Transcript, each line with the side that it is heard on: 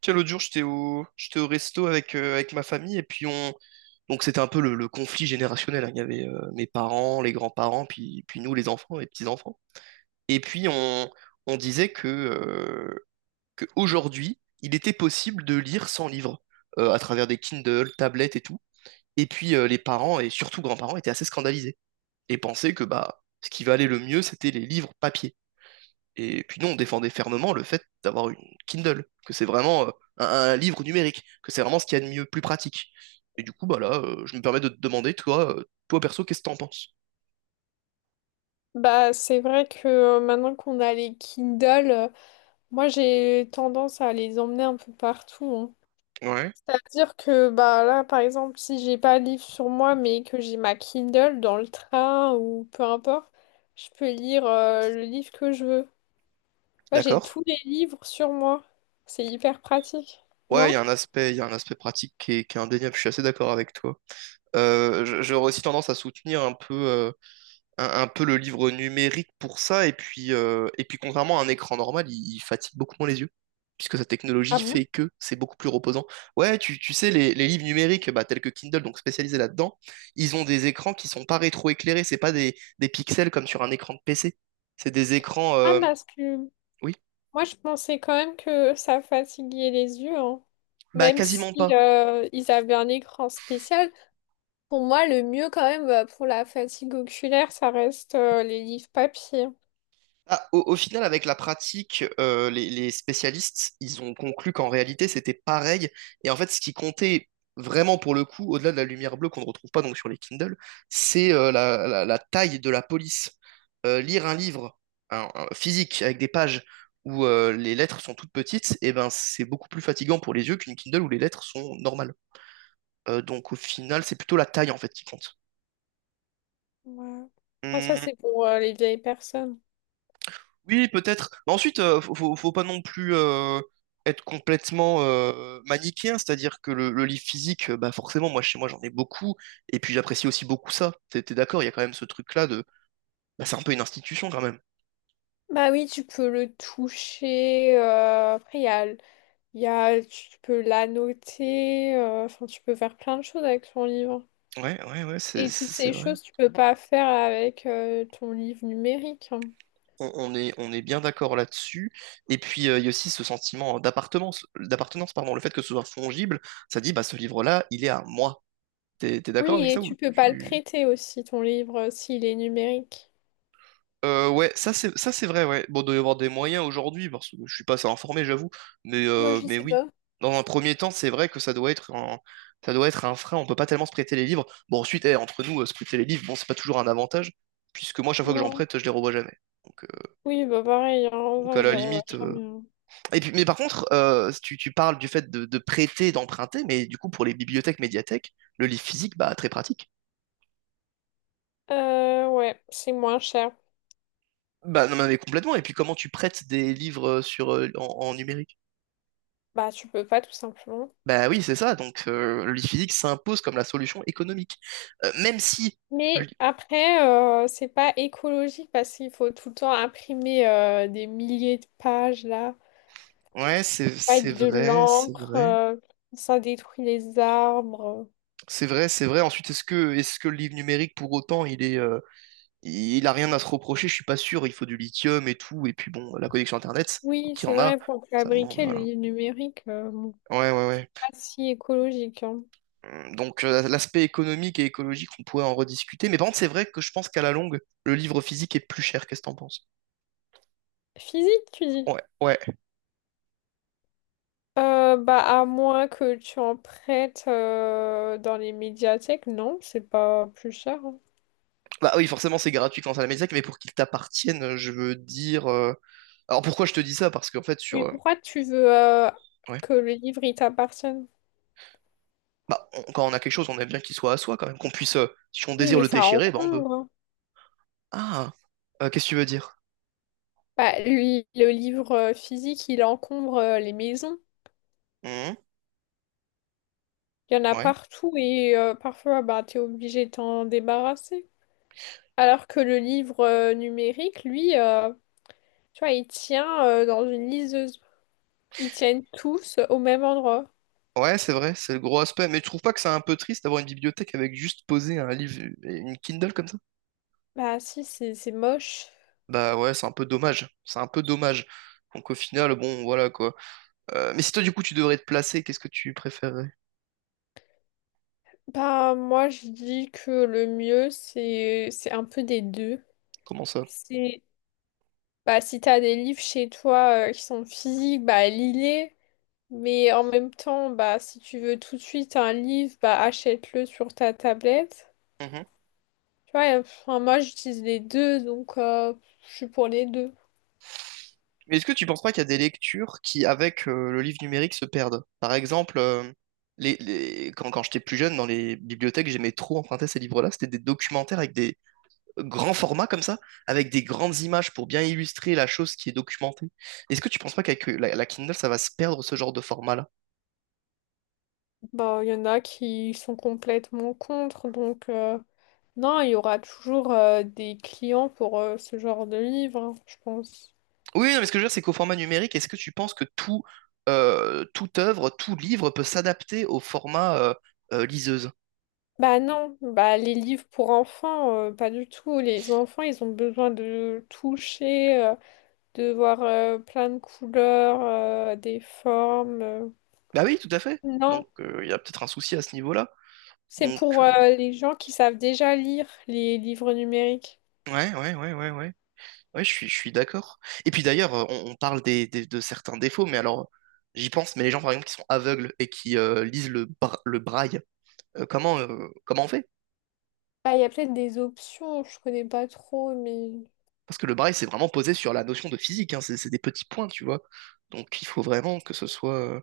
right: Tu sais, l'autre jour, j'étais au resto avec, avec ma famille et puis on. Donc c'était un peu le conflit générationnel, hein. Il y avait mes parents, les grands-parents, puis nous, les enfants, les petits-enfants. Et puis on, on disait que aujourd'hui, il était possible de lire sans livre à travers des Kindle, tablettes et tout. Et puis les parents et surtout grands-parents étaient assez scandalisés et pensaient que bah ce qui valait le mieux, c'était les livres papier. Et puis nous, on défendait fermement le fait d'avoir une Kindle, que c'est vraiment un livre numérique, que c'est vraiment ce qu'il y a de mieux, plus pratique. Et du coup, bah là, je me permets de te demander, toi, toi perso, qu'est-ce que t'en penses?
left: Bah, c'est vrai que maintenant qu'on a les Kindle, moi j'ai tendance à les emmener un peu partout, hein.
right: Ouais.
left: C'est-à-dire que bah là, par exemple, si j'ai pas de livre sur moi, mais que j'ai ma Kindle dans le train ou peu importe, je peux lire le livre que je veux. Moi, j'ai
right: D'accord?
left: tous les livres sur moi. C'est hyper pratique,
right: Ouais, il y
left: non?
right: a un aspect, il y a un aspect pratique qui est indéniable, je suis assez d'accord avec toi. J'aurais aussi tendance à soutenir un peu un peu le livre numérique pour ça. Et puis contrairement à un écran normal, il fatigue beaucoup moins les yeux, puisque sa
left: Ah
right: technologie fait
left: bon?
right: que c'est beaucoup plus reposant. Ouais, tu sais, les livres numériques, bah, tels que Kindle, donc spécialisés là-dedans, ils ont des écrans qui sont pas rétroéclairés, c'est pas des pixels comme sur un écran de PC. C'est des écrans...
left: Ah,
right: euh,
left: parce que
right: Oui,
left: moi, je pensais quand même que ça fatiguait les yeux, hein.
right: bah
left: Même si
right: quasiment pas.
left: ils avaient un écran spécial. Pour moi, le mieux quand même bah, pour la fatigue oculaire, ça reste les livres papier.
right: Ah, au final, avec la pratique, les spécialistes, ils ont conclu qu'en réalité, c'était pareil. Et en fait, ce qui comptait vraiment pour le coup, au-delà de la lumière bleue qu'on ne retrouve pas donc sur les Kindle, c'est la taille de la police. Lire un livre un physique avec des pages où les lettres sont toutes petites, et ben, c'est beaucoup plus fatigant pour les yeux qu'une Kindle où les lettres sont normales. Donc au final, c'est plutôt la taille en fait qui compte.
left: Ouais. Ah, ça, c'est pour les vieilles personnes.
right: Oui, peut-être. Mais ensuite, faut pas non plus être complètement manichéen, c'est-à-dire que le livre physique, bah forcément, moi chez moi j'en ai beaucoup, et puis j'apprécie aussi beaucoup ça. T'es d'accord, il y a quand même ce truc-là de, bah, c'est un peu une institution quand même.
left: Bah oui, tu peux le toucher. Après, il y a, il y a, tu peux l'annoter. Enfin, tu peux faire plein de choses avec ton livre.
right: Ouais, ouais, ouais, c'est,
left: Et toutes
right: c'est
left: ces
right: vrai.
left: choses, tu peux pas faire avec ton livre numérique, hein.
right: On est bien d'accord là-dessus. Et puis il y a aussi ce sentiment d'appartenance, pardon, le fait que ce soit fongible, ça dit, bah ce livre-là, il est à moi. T'es d'accord
left: Oui,
right: avec
left: et
right: ça ou
left: tu peux pas le
right: tu
left: prêter aussi, ton livre, s'il est numérique.
right: Ouais, ça c'est vrai, ouais. Bon, il doit y avoir des moyens aujourd'hui, parce que je suis pas assez informé, j'avoue,
left: Moi, je
right: mais
left: sais
right: oui.
left: pas.
right: Dans un premier temps, c'est vrai que ça doit être ça doit être un frein, on peut pas tellement se prêter les livres. Bon, ensuite, eh, entre nous, se prêter les livres, bon, c'est pas toujours un avantage, puisque moi, chaque fois que j'en
left: Non.
right: prête, je les revois jamais. Donc, euh,
left: Oui, bah pareil, hein.
right: donc,
left: Enfin,
right: à
left: je
right: la
left: les revois
right: limite.
left: jamais, hein.
right: Et puis, mais par contre, tu parles du fait de prêter, d'emprunter, mais du coup, pour les bibliothèques, médiathèques, le livre physique, bah, très pratique.
left: Ouais, c'est moins cher.
right: Bah, non, mais complètement. Et puis, comment tu prêtes des livres en en numérique?
left: Bah, tu peux pas tout simplement.
right: Bah oui, c'est ça. Donc le lit physique s'impose comme la solution économique. Même si le
left: Mais
right: lit-
left: après, c'est pas écologique parce qu'il faut tout le temps imprimer des milliers de pages là,
right: Ouais, c'est
left: avec de
right: vrai, c'est
left: l'encre,
right: vrai.
left: ça détruit les arbres.
right: C'est vrai, c'est vrai. Ensuite, est-ce que le livre numérique pour autant, il a rien à se reprocher, je suis pas sûr, il faut du lithium et tout et puis bon, la connexion internet
left: Oui,
right: qui
left: c'est
right: en a,
left: vrai, pour
right: ça demande
left: fabriquer le
right: voilà.
left: livre numérique, bon,
right: Ouais, ouais,
left: c'est
right: ouais.
left: pas si écologique, hein.
right: Donc l'aspect économique et écologique, on pourrait en rediscuter, mais par contre, c'est vrai que je pense qu'à la longue, le livre physique est plus cher. Qu'est-ce que t'en penses?
left: Physique, tu dis?
right: Ouais, ouais.
left: Bah, à moins que tu en prêtes dans les médiathèques, non, c'est pas plus cher, hein.
right: Bah oui, forcément, c'est gratuit quand à la médiathèque, mais pour qu'il t'appartienne, je veux dire. Alors pourquoi je te dis ça? Parce qu'en fait, sur.
left: Mais pourquoi tu veux
right: Ouais.
left: que le livre il t'appartienne?
right: Bah, quand on a quelque chose, on aime bien qu'il soit à soi quand même, qu'on puisse. Si on
left: Oui,
right: désire
left: mais
right: le
left: ça
right: déchirer, bah on peut.
left: encombre, hein.
right: Ah, qu'est-ce que tu veux dire?
left: Bah, lui, le livre physique, il encombre les maisons.
right: Mhm.
left: Il y en a
right: Ouais.
left: partout et parfois, bah, t'es obligé de t'en débarrasser. Alors que le livre numérique, lui, tu vois, il tient dans une liseuse. Ils tiennent tous au même endroit.
right: Ouais, c'est vrai, c'est le gros aspect. Mais tu trouves pas que c'est un peu triste d'avoir une bibliothèque avec juste poser un livre et une Kindle comme ça?
left: Bah, si, c'est moche.
right: Bah ouais, c'est un peu dommage. C'est un peu dommage. Donc au final, bon, voilà quoi. Mais si toi, du coup, tu devrais te placer, qu'est-ce que tu préférerais?
left: Bah, moi, je dis que le mieux, c'est un peu des deux.
right: Comment ça?
left: C'est Bah, si t'as des livres chez toi qui sont physiques, bah lis-les. Mais en même temps, bah si tu veux tout de suite un livre, bah achète-le sur ta tablette. Tu vois, et, enfin, moi j'utilise les deux, donc je suis pour les deux.
right: Mais est-ce que tu penses pas qu'il y a des lectures qui, avec le livre numérique, se perdent? Par exemple, quand j'étais plus jeune, dans les bibliothèques, j'aimais trop emprunter ces livres-là. C'était des documentaires avec des grands formats comme ça, avec des grandes images pour bien illustrer la chose qui est documentée. Est-ce que tu penses pas qu'avec la, la Kindle, ça va se perdre ce genre de format-là?
left: Bah il y en a qui sont complètement contre, donc non, il y aura toujours des clients pour ce genre de livre, hein, je pense.
right: Oui, non, mais ce que je veux dire, c'est qu'au format numérique, est-ce que tu penses que tout, toute œuvre, tout livre peut s'adapter au format liseuse?
left: Bah non, bah les livres pour enfants, pas du tout. Les enfants, ils ont besoin de toucher, de voir plein de couleurs, des formes.
right: Bah oui, tout à fait. Donc,
left: Non,
right: il y a peut-être un souci à ce niveau-là.
left: c'est
right: Donc,
left: pour
right: euh,
left: les gens qui savent déjà lire les livres numériques.
right: Ouais, ouais, ouais, ouais, ouais. Ouais, je suis d'accord. Et puis d'ailleurs, on parle de certains défauts, mais alors, j'y pense, mais les gens, par exemple, qui sont aveugles et qui lisent le braille, comment on fait?
left: Ah, il y a peut-être des options, je connais pas trop, mais…
right: Parce que le braille, c'est vraiment posé sur la notion de physique, hein, c'est des petits points, tu vois. Donc, il faut vraiment que ce soit...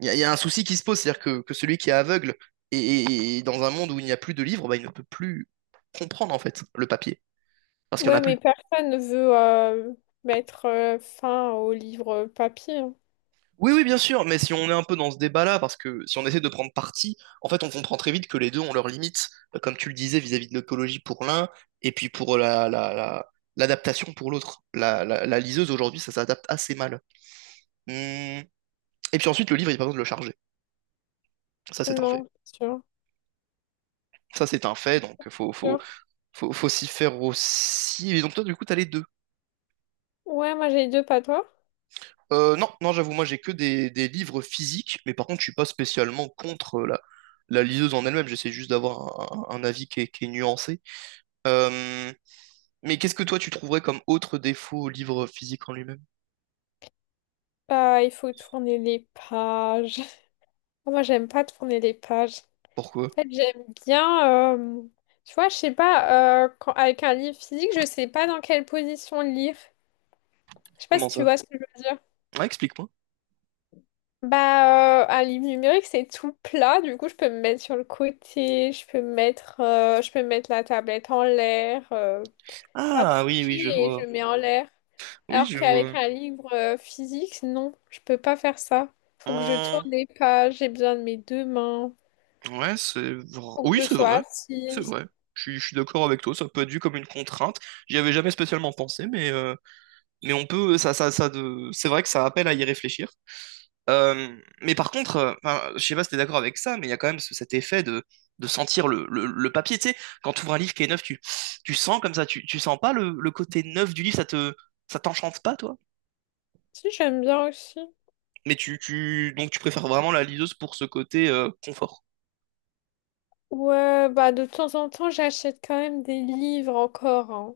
right: Il y a un souci qui se pose, c'est-à-dire que celui qui est aveugle et, et dans un monde où il n'y a plus de livres, bah, il ne peut plus comprendre, en fait, le papier, parce qu'il n'y en
left: Ouais,
right: a plus.
left: mais personne ne veut mettre fin aux livres papier, hein.
right: Oui, oui, bien sûr, mais si on est un peu dans ce débat-là, parce que si on essaie de prendre parti, en fait, on comprend très vite que les deux ont leurs limites, comme tu le disais, vis-à-vis de l'écologie pour l'un, et puis pour l'adaptation pour l'autre. La liseuse, aujourd'hui, ça s'adapte assez mal. Hum. Et puis ensuite, le livre, il n'y a pas besoin de le charger. Ça, c'est un fait.
left: Non, c'est sûr,
right: Ça, c'est un fait, donc
left: c'est sûr.
right: faut s'y faire aussi. Et donc toi, du coup, t'as les deux.
left: Ouais, moi j'ai les deux, pas toi.
right: Non, j'avoue, moi j'ai que des livres physiques, mais par contre je suis pas spécialement contre la liseuse en elle-même, j'essaie juste d'avoir un avis qui est nuancé. Euh, mais qu'est-ce que toi tu trouverais comme autre défaut au livre physique en lui-même?
left: Bah, il faut tourner les pages. Moi, j'aime pas tourner les pages.
right: Pourquoi?
left: En fait, j'aime bien, tu vois, je sais pas, avec un livre physique, je sais pas dans quelle position le lire. Je sais pas
right: Comment
left: si tu
right: ça?
left: vois ce que je veux dire.
right: Ah, explique-moi.
left: Bah, un livre numérique, c'est tout plat, du coup, je peux me mettre sur le côté, je peux me mettre, je peux mettre la tablette en l'air, enfin,
right: Ah oui,
left: coucher
right: oui, je
left: et je
right: vois.
left: mets en l'air.
right: Oui,
left: Alors
right: je
left: qu'avec
right: vois.
left: un livre physique, non, je peux pas faire ça. Faut que je
right: Hum,
left: tourne les pages, j'ai besoin de mes deux mains,
right: ouais, c'est vrai.
left: faut que
right: Oui,
left: je
right: c'est
left: sois
right: vrai. C'est
left: assise.
right: vrai. Je suis d'accord avec toi, ça peut être vu comme une contrainte. J'y avais jamais spécialement pensé, mais on peut, c'est vrai que ça appelle à y réfléchir. Euh, mais par contre, enfin, je sais pas si t'es d'accord avec ça, mais il y a quand même cet effet de sentir le papier. Tu sais, quand tu ouvres un livre qui est neuf, tu sens comme ça, tu sens pas le côté neuf du livre, ça t'enchante pas, toi.
left: Si, j'aime bien aussi.
right: Mais donc tu préfères vraiment la liseuse pour ce côté confort.
left: Ouais, bah de temps en temps, j'achète quand même des livres encore, hein.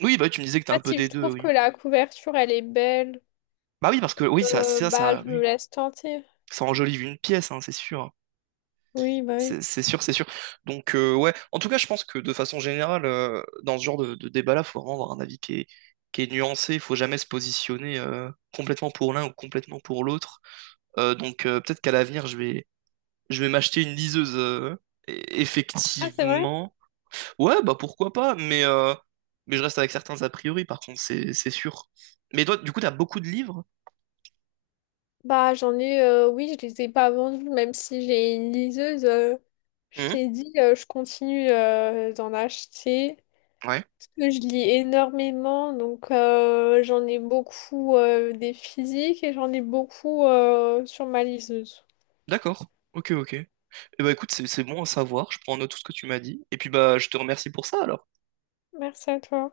right: Oui, bah oui, tu me disais que t'as
left: En
right: un
left: fait,
right: peu
left: si
right: des
left: je
right: deux,
left: trouve que
right: oui.
left: la couverture, elle est belle,
right: Bah oui, parce que oui,
left: bah je me
right: oui,
left: laisse tenter.
right: ça enjolive une pièce, hein, c'est sûr.
left: Oui, bah oui.
right: C'est sûr, c'est sûr. Donc, ouais, en tout cas, je pense que de façon générale, dans ce genre de débat-là, il faut vraiment avoir un avis qui est nuancé. Il faut jamais se positionner complètement pour l'un ou complètement pour l'autre. Peut-être qu'à l'avenir, je vais m'acheter une liseuse, e-
left: Ah, c'est vrai?
right: effectivement. Ouais, bah pourquoi pas, mais je reste avec certains a priori, par contre, c'est sûr. Mais toi, du coup, t'as beaucoup de livres?
left: Bah j'en ai, oui, je les ai pas vendus, même si j'ai une liseuse. Je
right: Mhm.
left: t'ai dit, je continue d'en acheter.
right: Ouais.
left: Parce que je lis énormément, donc j'en ai beaucoup des physiques et j'en ai beaucoup sur ma liseuse.
right: D'accord. Ok, ok. Eh bah écoute, c'est bon à savoir. Je prends en note tout ce que tu m'as dit. Et puis bah, je te remercie pour ça alors.
left: Merci à toi.